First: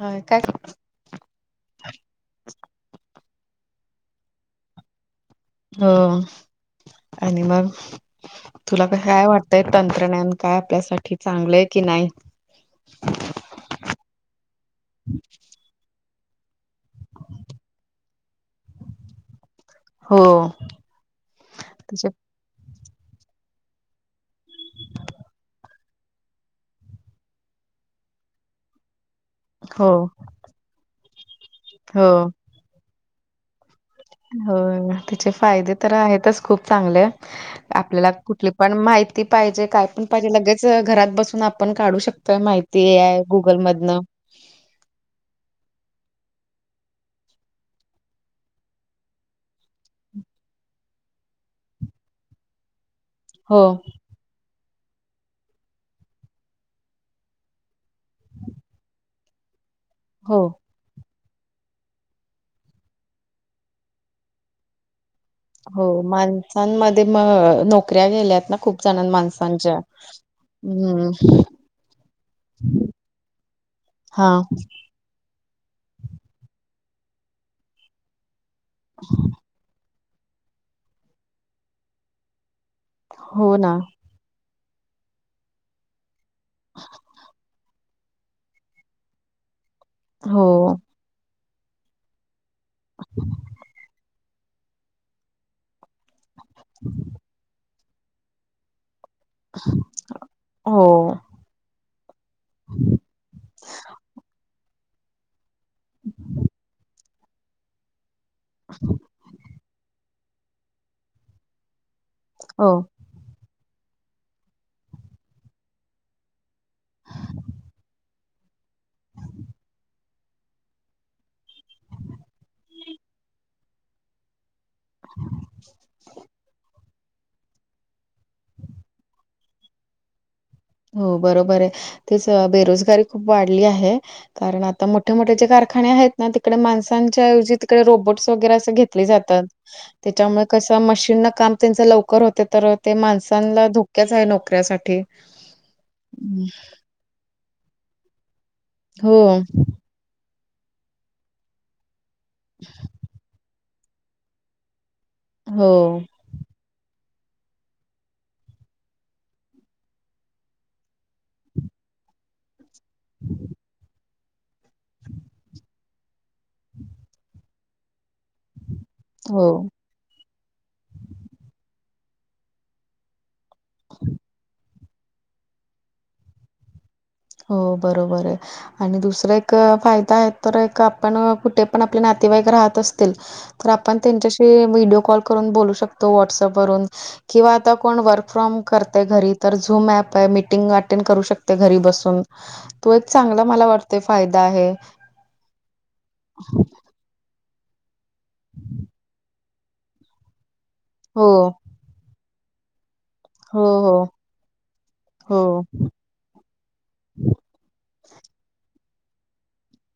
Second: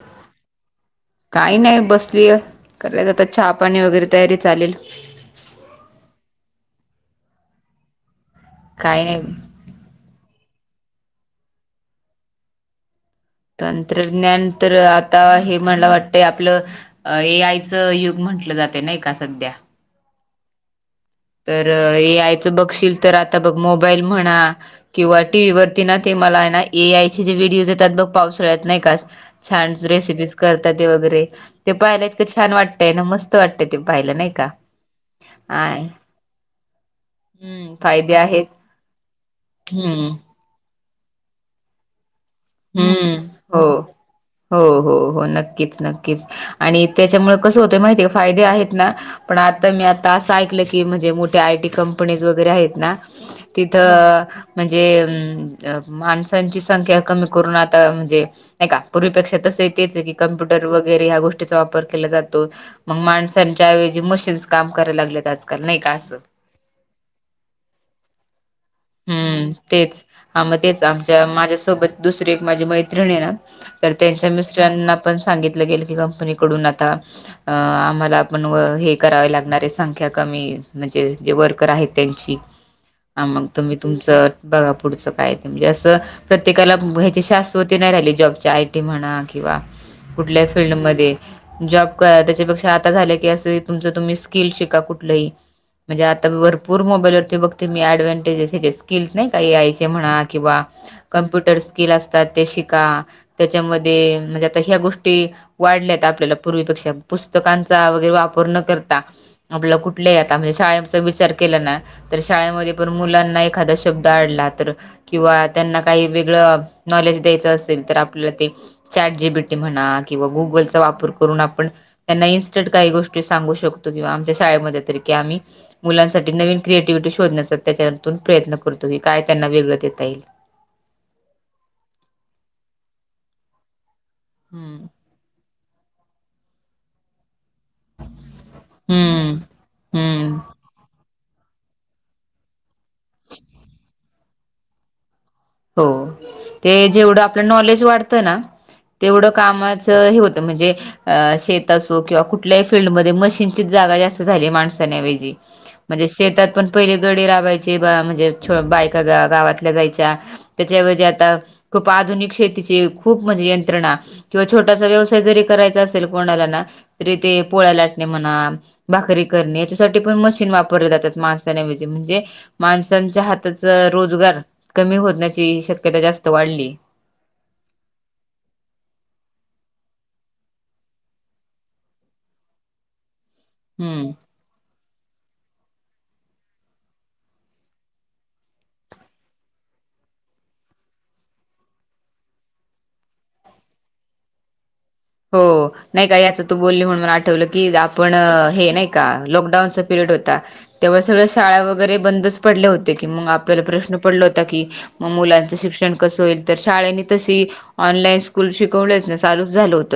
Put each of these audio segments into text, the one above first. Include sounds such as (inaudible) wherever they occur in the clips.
हा काय काही नाही बसलीय कय जातात छहापाणी वगैरे तयारी चालेल हो आणि मग तुला कस काही नाही काय वाटत ते तंत्रज्ञान काय आपल्यासाठी चांगलंय की नाही? तंत्रज्ञान तर आता हे मला वाटतंय आपलं ए आयचं युग म्हंटलं जाते ना का सध्या. हो. तर त्याचे ए आयचं बघशील तर आता बघ मोबाईल म्हणा किंवा टी व्ही वरती ना ते मला ना ए आयचे जे व्हिडिओज येतात बघ पाऊसळत नाही का अ छान हो रेसिपीज करतात वगैरे ते हो पाहियलात तर छान वाटतय ना मस्त वाटतय ते पाहा होय त्याचे फायदे तर आहेतच खूप चांगलं हम्म आपल्याला फायदे आहेत कुठली पण माहिती पाहिजे काय पण हम्म पाहिजे लगेच च घरात बसून आपण काढू शकतोय माहिती ए आय हम्म हो गुगलमधन. हो हो हो नक्कीच नक्कीच आणि त्याच्यामुळे कसं होत माहिती का फायदे आहेत ना पण आता मी आता असं ऐकलं की म्हणजे मोठ्या आय टी कंपनीज वगैरे आहेत ना हो तिथ म्हणजे अ माणसांची संख्या कमी करून आता म्हणजे नाही का पूर्वीपेक्षा तसंही तेच हे की हो कमप्युटर वगैरे ह्या गो प्टींचा वापर केला जातो म माणच्या ऐवजी मशीनस काम कराय लागले आज हो माणसांमध्ये म नोकऱ्या गेल्यात ना खूप जणां हम्म माणसांच्या. तेच हा म तेच हम्म आमच्या माझ्यासोबत दुसरी एक माझी मैत्रिणी ये ना तर हा त्यांच्या मिस्ट्रांना पण सांगितलं गेल की कंपनीकडून आता अ आम्हाला आपण हे करावे लागणारे संख्या कमी म्हणजे जे वर्कर आहेत त्यांची. हा मग हो ना तुम्ही तुमचं बघा पुढचं काय ये ते म्हणजे असं प्रत्येकाला ह्याचे शास त्वती नाही राहिली जॉबच्या आय टी म्हणा किंवा हो कुठल्याही फीलल्डमध्ये जॉब काय त्याच्यापेक्षा आता झालं की असं ही तुमच तुम्ही स्किल शिका कुठलंही म्हणजे आता भरपूर मोबाईलवरती बघते मी अडव्हनटेजेस हेचे स्किल्स नाही काही ए आय चे म्हणा किंवा हो कम्प्युट टर स्किल असतात ते शिका त्याच्यामध्ये म्हणजे आता ह्या गोष्टी वाढल्यात आपल्याला पूर्वीपेक्षा पुस्तकांचा वगैरे वापर न करता आपला कुठल्याही आता म्हणजे शाळेचा विचार केला ना तर हो शाळेमध्ये पण मुलांन एखादा शब्द आडला तर किंवा त्यांना काही वेगळं नॉलेज द्यायचं असेल तर आपल्याला ते चॅट जी बी टी म्हणा किंवा गुगलचा वापर करून आपण त्यांना इन्स्टंट काही गोष्टी सांगू शकतो किंवा आमच्या शाळेमध्ये तरी की आम्ही मुलांसाठी नवीन क्रिएटिव्हटी शोधण्याचा त्याच्यावरतुन प्रयत्न करतो की काय त्यांना वेगळं देता येईल. हो बरोबर आहे तेच बेरोजगारी खूप वाढली आहे. कारण हम्म आता मोठे मोठे जे कारखाने आहेत ना तिकडे माणसांच्या ऐवजी तकडे रोबोट वगैरे अस घेतले हम्म जातात हम्म त्याच्यामुळे कस मशीन काम त्यांच लवकर होते तर ते माणसांना धोक्याच आहे नोकऱ्यासाठी. हो हं. ते जेवढं आपलं नॉलेज वाढतं ना हो, तेवढं कामात च हे होतं म्हणजे अ शेत असो किंवा कुठलंही फिल्डमध्ये मशीनच चीच जागा जास्त झालीये माणसान ऐवजी हो, म्हणजे शेतात पण पहिली गडे राबायचे म्हणजे छो बायका गा गावातल्या जायच्या त्याच्याऐवजी आता खूप आधुनिक शेतीची खूप म्हणजे यंत्रणा किंवा छोटासा व्यवसाय जरी करायचा असेल कोणाला ना तरी ते पोळ्या लाटणे म्हणा भाकरी हो. करणे याच्यासाठी पण मशीन वापरले जातात माणसान ऐवजी म्हणजे माणसांच्या हात ताच रोजगार कमी होण्याची शक्यता जास्त वाढली ये. हो बरोबर आहे. आणि दुसरा एक फायदा आहे तर एक आपण कुठे पण आपले नातेवाईक राहत असतील तर आपण हम्म त्यांच्याशी व्हिडीओ कॉल करून बोलू शकतो व्हॉट्सअप वरून किंवा आता कोण वर्क फ्रॉम करते घरी तर झूम ऍप आहे मीटिंग अटेंड करू शकते घरी बसून तूम तो एक चांगला मला वाटतय फायदा आहे. हो नाही काय याच तू बोलली म्हणून आठवल की आपण हे नाही का लॉकडाऊनचा पिरड होता तेव्हा सगळ्या हो, शाळा वरे बंदच पडले होते की मंग आपल्याला हो, प्रश्न हो, पडला होता की म मुलांचं हो, शिक्षण कस होईल तर शाळेंनी तशी ऑनलाईन स्कूल शिकवलच ना चालूच झालं होत.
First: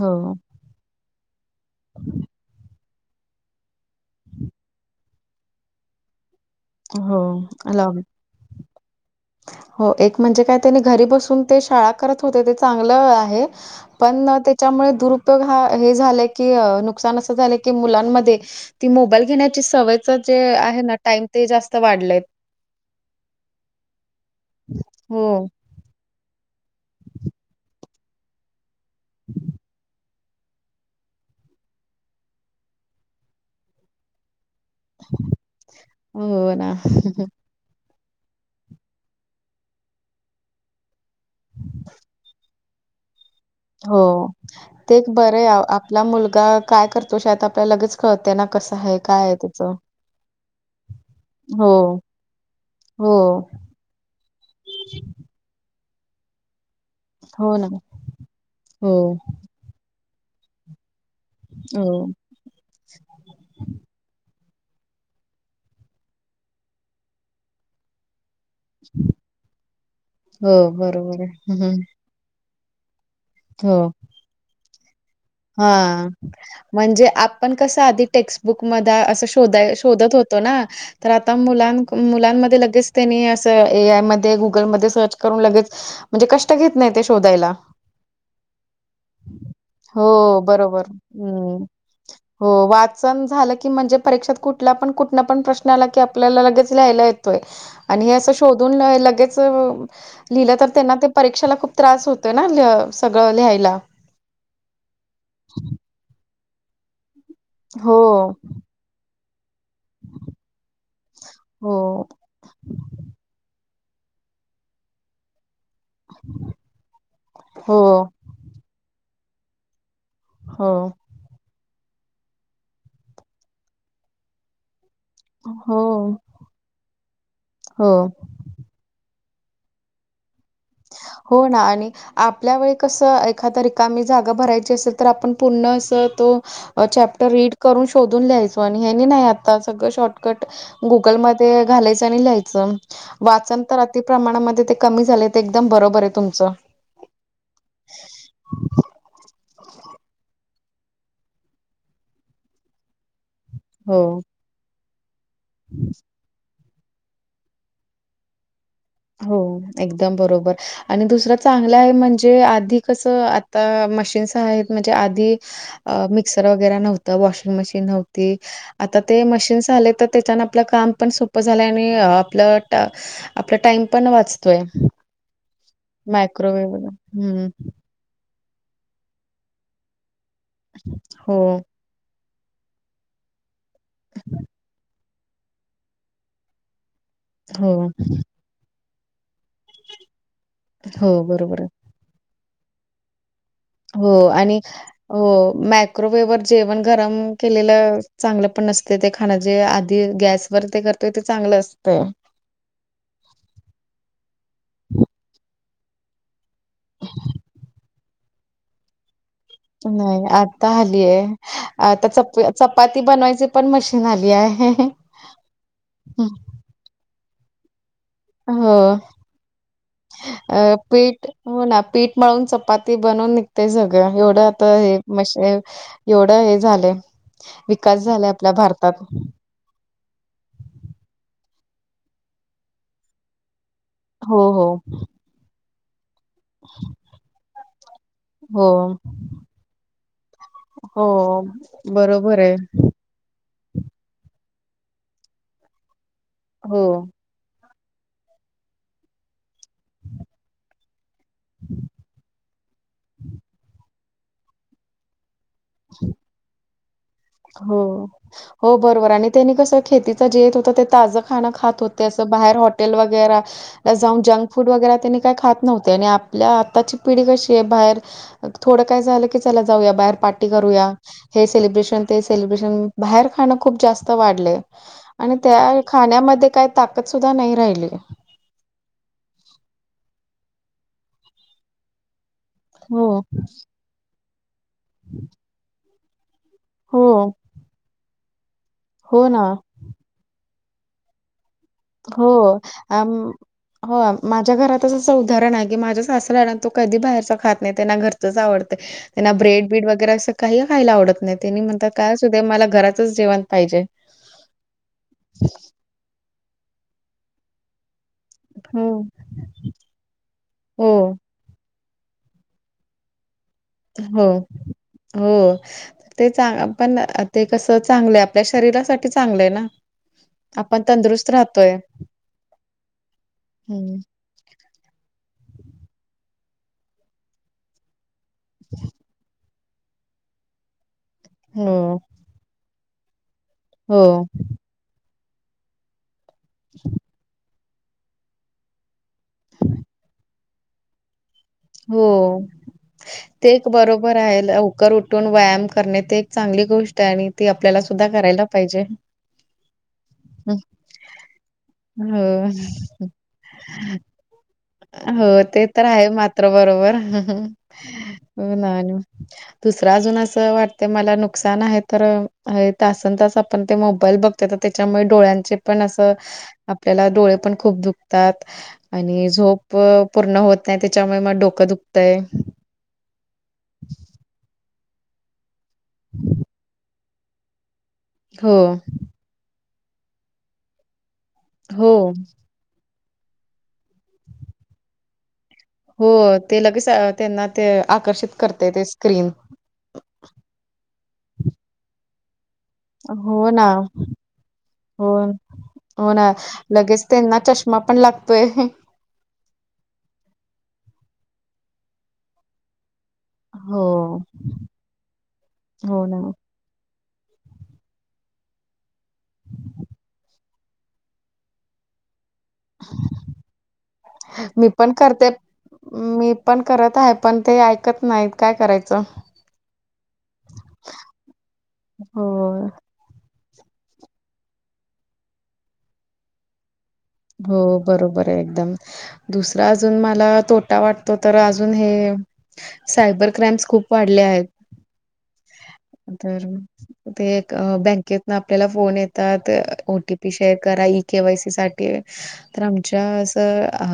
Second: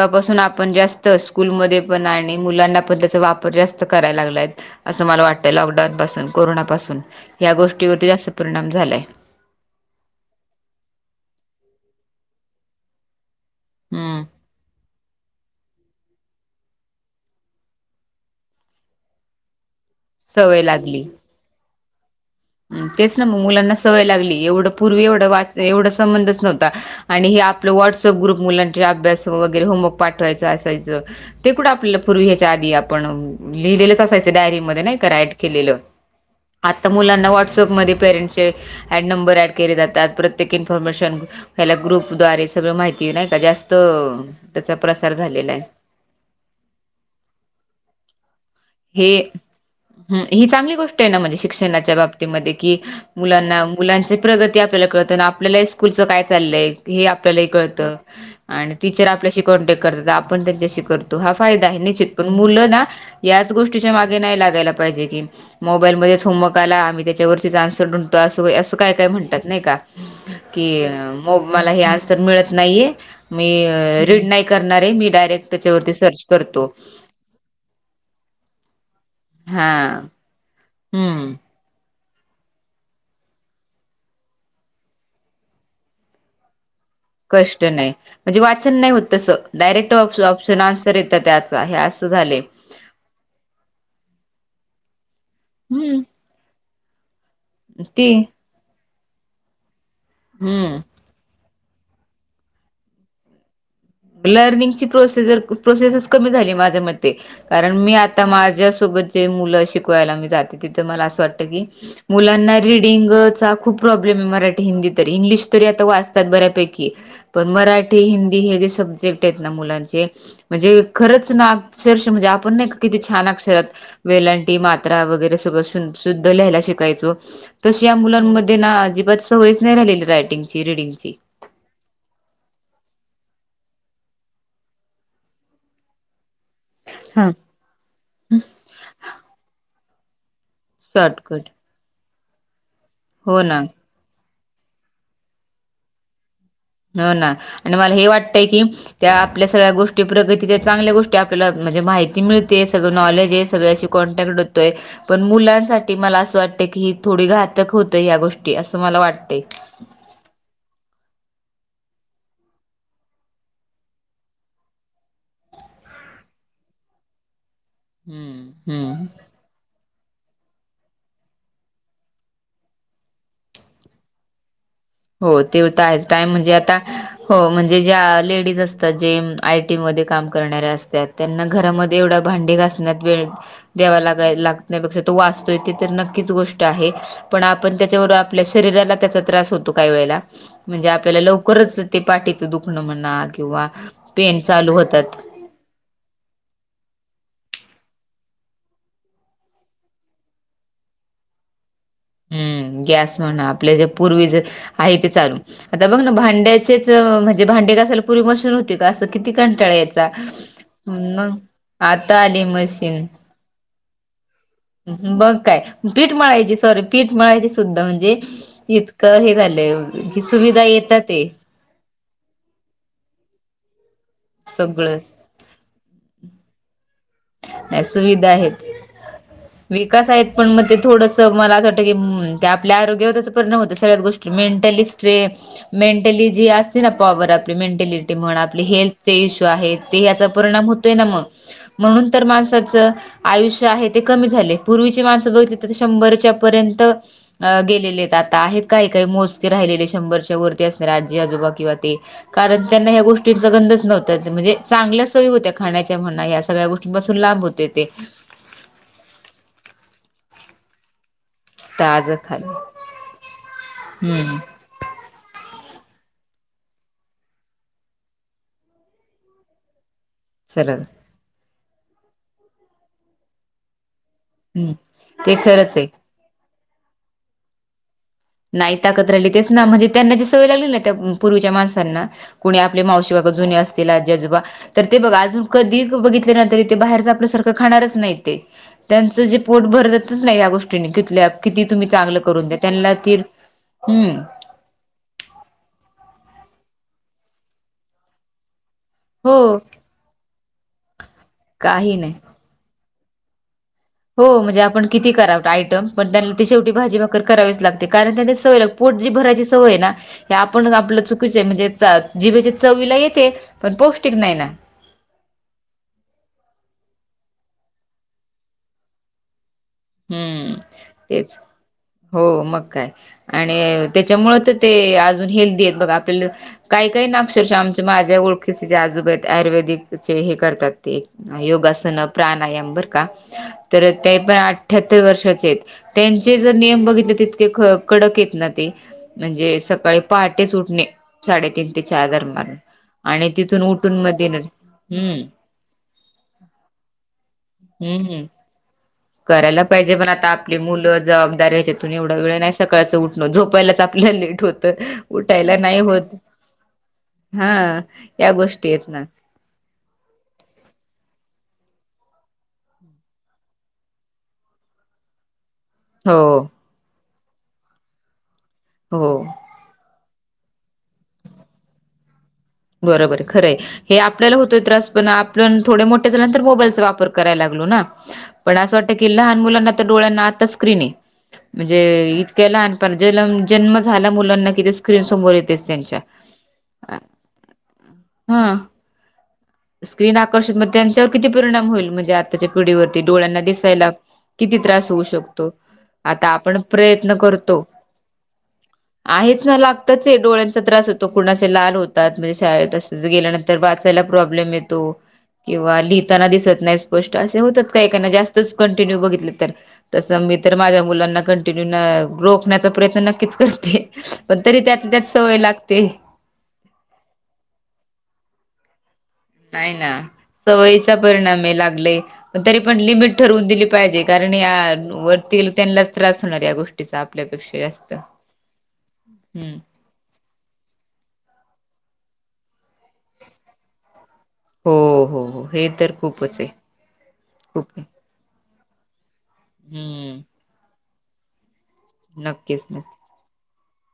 हो, आपण जास्त स्कूलमध्ये पण आणि मुलांना पण त्याचा वापर जास्त करायला लागला यत असं मला वाटतंय लॉकडाऊन पासून कोरोना पासून या हो. लॉ गोष्टीवरती जास्त परिणाम झालाय. हो एक म्हणजे काय त्यानी घरी बसून ते शाळा करत होते ते चांगलं आहे. हम्म पण त्याच्यामुळे दुर ग हा हे झालंय की नुकसान असं झालंय की मुलांमध्ये ती मोबाईल घेण्याची सवय - - च जे सवय आहे ना लागली टाइम ते जास्त वाढलय. तेच ना मग मुलांना सवय लागली एवढं पूर्वी एवढ हो, वाच एवढा संबंधच नव्हत. आणि हे आपलं व्हॉट्सअप ग्रुप मुलांचे अभ्यास वगैरे होमवर्क पाठवायचं असायचं. ते कुंठ आपल्याला पूर्वी ह्याच्या आधी आपण लिहिलेलंच असायचं. ते डायरी मध्ये नाही क राईट केलेल हो ना. आता मुला व्हॉटसअपमध्ये पेरेट्सचे ॲड नंबर ॲड केले जातात परत - प्रत्येक इन्फॉर्मेशन याला ग्रुप द्वारे सगळं माहिती नाही का जास्त हो त्याचा ते एक प्रसार बरंय झालेला आहे आपला मुलगा काय करतो शत आपल्या लगेच कळतय ना कस हाय. हे काय आहे त्याच. हम ही चांगली गोष्ट आहे ना म्हणजे शिक्षणाच्या बाबतीमध्ये की हो, मुलांना मुलांची प्रगती आपल्याला कळत आणि आपल्यालाही स्कुलच काय चालय हे आपल्यालाही हो ना. कळत आणि हो, टिचर अपल्याशी कॉन्टॅक्ट करतो आपण त्यांच्याशी करतो हा फायदा निश्चित हो, पण मुलं ना याच गोष्टीच्या मागे नाही लागायला पाहिजे की मोबाईलमध्येच होमवर्क आला आम्ही त्याच्यावरतीच आन्सर ढूंढ तो अस होय अस काय काय म्हणतात नाही का हो कि बरोबर आहे. मोब - हं, मला हं. हे सर मिळत नाहीये मी रीड नाही करणार आहे मी डायरेक्ट त्याच्यावरती हा सर्च करतो म्हणजे आप आपण कसं आधी टेक्स्टबुक मध अस शोध हा शोधत होतो ना तर आता हम्म मुलां क मुलांमध्ये लगेच तेनी असं ए आयमध्ये गुगलमध्ये सर्च करून लगेच म्हणजे कष्ट घेत नाही ते शोधायला कष्ट नाही म्हणजे वाचन नाही होत तसं. डायरेक्ट हो ऑप्शन बरोबर आन्सर येतं त्याचा हम्म. हे असं झाले हो वाचन झालं की म्हणजे परीक्षात कुठला पण कुठन पण प्रश्न आला की हम्म आप आपल्याला लगेच लिहायला येतोय आणि ती हे अस शोधून लगेच लिहिलं तर हम्म त्यांना ते परीक्षेला खूप त्रास होतोय ना ल सगळं लिहायला. लर्निंगची प्रोसेसर प्रोसेसस कमी झाली माझ्या मते ते कारण मी हो आता माझ्यासोबत जे मुलं शिक कवायला मो जाते तिथ मला अस वाटत की हो मुलांना रीडिंग चा खूप प्रॉब्लेम आहे मराठी हिंदी तरी इंग्लिश तरी आता वाचतात बऱ्यापैकी पण हो मराठी हिंदी हे जे सब्जेक्ट आहेत ना मुलांचे हो म्हणजे खरंच ना अक्षरशः म्हणजे आपण नाही का किती छान अक्षरात वेलंटी मात्रा वगैरे जस हो बसून शुद्ध लिहायला शिकायचो तशी या हो मुलांमध्ये ते ना अजिबातच सवयच नाही राहिल ले रायटिंग ची रीडिंग ची हो ना आणि आपल्या वेळी कसं एखादा रिकामी जागा भरायची असेल तर आपण पूर्ण असं तो हा चॅप्टर रीड करून शोधून लिहायचो आणि हेनी नाही आता सगळं शॉर्टकट शॉर्टकट गुगलमध्ये घालायचं आणि लिहायचं हो वाचन ना तर अति प्रमाणामध्ये ते कमी झालय ते एकदम बरोबर आहे तुमचं हो ना आणि मला हे वाटतय की त्या आपल्या सगळ्या गोष्टी प्रगतीच्या चांगल्या गोष्टी ते आपल्याला म्हणजे माहिती मिळते सगळं नॉलेज आहे सगळ्याशी हो कॉन्टॅक्ट पण मुलांसाठी मला असं वाटत की ही थोडी घातक होत ह गोष्टी असं मला हो वाटतं एकदम बरोबर आणि दुसरं चांगलं आहे म्हणजे आधी कसं आता मशीन्स आहेत म्हणजे आधी मिक्सर वगैरे नव्हतं वॉशिंग मशीन नव्हती हम्म, आता हम्म. ते मशीन्स आले तर त्याच्यान आपलं काम पण सोपं झालंय आणि आपलं आपला टाइम पण वाचतोय हो तेीवथ आहेच टायम म्हणजे आता मायक्रोवेव्ह हो हं. म्हणजे ज्या लेडीज अस आता जे आय टीमध्ये काम करणाऱे असतात त्यांना हो, घरामध्ये एवढं भांडी घासण्यात वेळ द्यावा लाग लाग नाहीपेक्षा तो वाचतोय ते तर नक्कीच गोष्ट आहे पण हो, आपण त्याच्यावर आपल्या शरीराला त्याचा त्रास होतो काही वेळेला म्हणजे आपल्याला हो बरोबर आहे. लवकरच ते पाठीचं दुखणं म्हणा किंवा हो पेन आणि चालू होतात हो मॅ मायक्रोवेव्हवरर जेवण गरम केलेलं चांगलं पण नसते ते खाणं जे आधी गॅसवर ते कर तथ चांगलं असतय हम्म गॅस म्हणा आपले जे पूर्वी ज आहे ते चालू आता बघ ना भांड्याचेच म्हणजे भांडे कसााल पुरी मशून हो अस किती कंटाळायचा नाही आता आली आहे. मग आता चप आली चपाती मशीन बनवायची पण मशीन आली आहे बघ काय पीठ मळायची सॉरी पीठ मळायची सुद्धा म्हणजे हो इतकं हे झालंय कि सुविधा अ येतात ते पीठ हो ना पीठ मळून चपाती बनवून निघते सगळं एवढं आता हे सगळंच. मे एवढं हे झालंय नाही विकास झालाय सुविधा आपल्या आहेत. भारतात विकास आहेत पण मग ते थोडंस मला असं वाटतं की ते आपल्या आरोग्यावर हो हो (inaudible) जी असते ना पॉवर आपली मेंटेलिटी म्हण आपली हो हेल्थचे इश्यू आहेत ते याचा परिणाम होतोय ना हो मग म्हणून तर बरोबर आहे माणसाच आयुष्य आहे ते क झाले पूर्वीची माणसं बघितली तर शंभरच्या पर्यंत हो गेलेले आहेत आता आहेत काही काही मोजती राहिलेले शंभरच्या वरती राजी आजोबा किंवा ते कारण त्यांना ह्या गोष्टींचा गंधच नव्हत म्हणजे चांगल्या सयी होत्या खाण्याच्या म्हणा या सगळ्या गोष्टींपासून लांब होते ते हो हो बरोबर आणि त्यांनी कसं खेतीचा जे येत होता ते ताज. ख खात होते ताजं अस बाहेर खाणं हॉटेल वगैर जा हम्म जं. फूड वगैरे त्यांनी काही खात नव्हते आणि आपल्या आत्ताची पिढी कशी आहे बाहेर. थोडं काय झालं की चला जाऊया बाहेर पा. ू सरळ स्रेशब्र बा ख. खूप जास्त वाढले हम्म ते आणि खरंच त्या आहे. खाण्यामध्ये काही ताकद सुद्धा नाही राहिली. नाही ताकत राहिली तेच ना म्हणजे त्यांना जी सवय लागली ना त्या पूर्वीच्या माणसांना. कुणी आपले मावशी हो, बाग जुने असतीलजजोबा तर ते बघा अजून कधी बघित. बा हो, ख नाही त्यां हो ना. भ. नाही या गोष्टील्या किती तुम्ही चांगलं हो करून द्या त्यांना. ती हो हम्म माझ्या घरात. सं उदाहरण आहे की माझ्या सासरा आणि तो कधी बाहेरच खात नाही त्यांना घरचच आवडते. त्यांना हो ब्रेड बीड वगैरे असं काही खायला आवडत नाही त्यांनी म्हणतात काही का नाही. सुध मला घरातच जेवण पाहिजे. हो म्हणजे आपण किती कराव आयटम पण त्यांना ते शेटी भाजी भाकर करावीच लागते. ते कारण त्यांनी सवय ला हो पोट जी भरायची सवय ना. हे आपणच हो आपलं चुकीचे म्हणजे जिभेचे चवीला येते. पण पौष्टिक नाही होम. ना हो ते चांग पण ते कसं चांगलंय आपल्या शरीरासाठी चांगलंय ना. हम्म आपण तंदुरुस्त तेच राहतोय हो मग काय आणि हम्म. त्याच्यामुळ.. ते अजून हेल्दी आहेत बघा आपल्याला काही काही नापक्षरश आमच्या माझ्या ओळख. तिचे आजोब आहेत आयुर्वेदिक चे हे करतात ते हो योगासन प्राणायाम बर का. तर हो ते पण अठ्यात्तर वर्षाचे आहेत. त्यांचे जर नियम बघितले तितके क कडक आहेत ना ते म्हणजे सकाळी पहाटेच उठणे साडेतीन च्या हो. दरम्यान आणि ते तिथून एक उठून बरोबर मग आहे येणार लवकर हम्म उठून व्यायाम करणे ते एक चांगली गोष्ट आहे आणि ती आपल्याला हम्म सुद्धा हम्म करायला पाहिजे. करायला पाहिजे पण आता आपली हम्म. मुलं जबाबदाऱ्या त्यातून एवढा वेळ हो. नाही सकाळचं उठणं झोपायलाच आपल्याला लेट होत. हो उठायला ते नाही तर आहे होत मात्र बरोबर. हा या हो ना. गोष्टी आहेत दुसर अजून असं वाटते मला नुकसान आहे तर तासन तास आपण ते मोबाईल बघतो तर आता त्याच्यामुळे डोळ्यांचे पण अस हो आपल्याला डोळे पण खूप दुखतात हो आणि झोप अह पूर्ण होत नाही त्याच्यामुळे मग डोकं दुखतय. बरोबर खरं आहे. हे आपल्याला होतोय त्रास पण आपण थोडे मोठे झाल्यानंतर मोबाईलचा वापर करायला लागलो ना. हो पण असं वाटत की लहान मुलांना तर डोळ्यांना आता स्क्रीन आहे म्हणजे हो इतक्या लहान पण जनम जन्म झाला मुलांना कि ते स्क्रीन समोर येतेच. त्यांच्या हो ते लगेच त्यांना ते आकर्षित हा करते ते स्क्रीन. स्क्रीन आकर्षित मग त्यांच्यावर किती परिणाम होईल म्हणजे आ त्याच्या पिढीवरती डोळ्यांना हो ना दिसायला किती त्रास होऊ हो शकतो. हो ना आता आपण लगेच प्रयत्न त्यांना करतो चष्मा पण लागतोय. आहेच ना लागतच हे डोळ्यांचा त्रास होतो कुणाचे लाल होतात म्हणजे शाळेत अस गेल्यानंत तर हो वाचाला प्रॉब्लेम येतो किंवा हो ना लिहिताना दिसत नाही. गोष्ट असे होतात काहीकाहीन जास्तच कंटिन्यू बघितलं तर तसं मी तर माझ्या मुलांना कंटिन्यू न रोख ण्याचा प्रयत्न नक्कीच करते पण तरी मी त्यातल्या त्यात करते. सवय लागते. मी पण करत आहे पण ते ऐकत नाहीत काय करायचं. नाही ना सवयीचा परिणाम हे लागलाय हो पण तरी पण लिमिट ठरवून दिली पाहिजे कारण या वरती त्यांनलाच त्रास होणार या गोष्टीचा. हो आपल्यापेक्षा जास्त बरोबर आहे एकदम हम्म दुसराच अजून मला तोटा वाटतो तर अजून हे सायबर क्राईम्स खूप वाढले आहेत. हो हो हो हे खूपच तर आहे ते एक खूप आहे बँकेत न आपल्याला फोन येतात ओ टी हम्म पी शेअर करा ई केे वाय सी साठी ते तर नक्कीच नक्की आमच्या अस अ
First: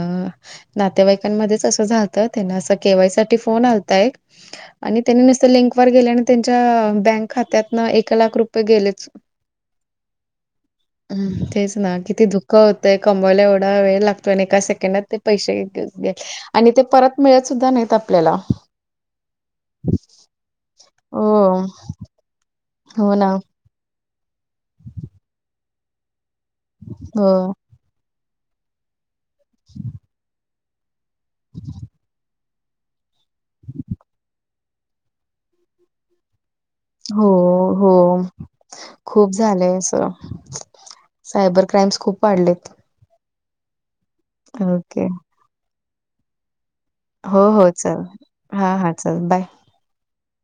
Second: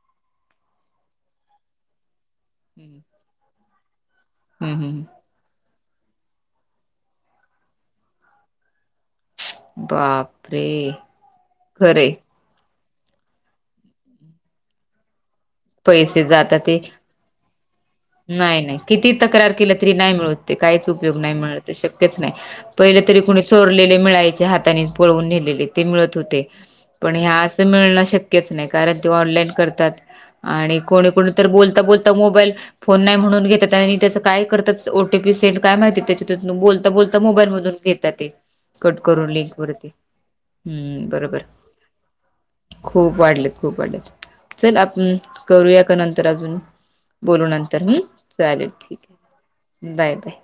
नातेवाईकांमध्येच असं झा त तर त्यांना असा के हम्म वाय साठी फोन आलता एक हम्म आणि हम्म. त्यांनी नुसत लिंक वर गेल्यान त्यांच्या बँक खात्यातन एक लाख रुपये गेलेच. बापरे हम्म तेच ना खरे किती दुख ख होतंय कमवायला एवढा वेळ लागतोय आणि एका सेकंडात ते पैसेे पैसे जातात आणि ते परत मिळत सुद्धा नाहीत आप नाही नाही कितीही तक्रार केली तरी नाही मिळत ते काहीच उपयोग हो, नाही मिळत ते शक्यच नाही. पहिले हो तरी ना. कोणी चोरलेले मिळायचे हाताने पळवून नेलेले ते मिळत होते. पण हे हो, असं मिळणं शक्यच नाही कारण ते ऑनलाईन करतात आणि कोणी कोणी तर बोलता बोलता मोबाईल फोन नाही म्हणून घेतात आणि त्याचं काय करता ओ टी पी सेंड काय माहिती त्याच्यात्यातून बोल बोलता हो, मोबाईल मधून घेतात हो. ते. कट खूप करून लिंक झालंय वरती असं. हम्म बरोबर. सायबर क्राईम्स खूप वाढलेत. खूप वाढलेत खूप वाढलेत चल ओके. आपण करूया का नंतर अजून हो बोलू हो नंतर हम्म चल चालेल हा हा ठीक आहे. चल बाय. Bye bye.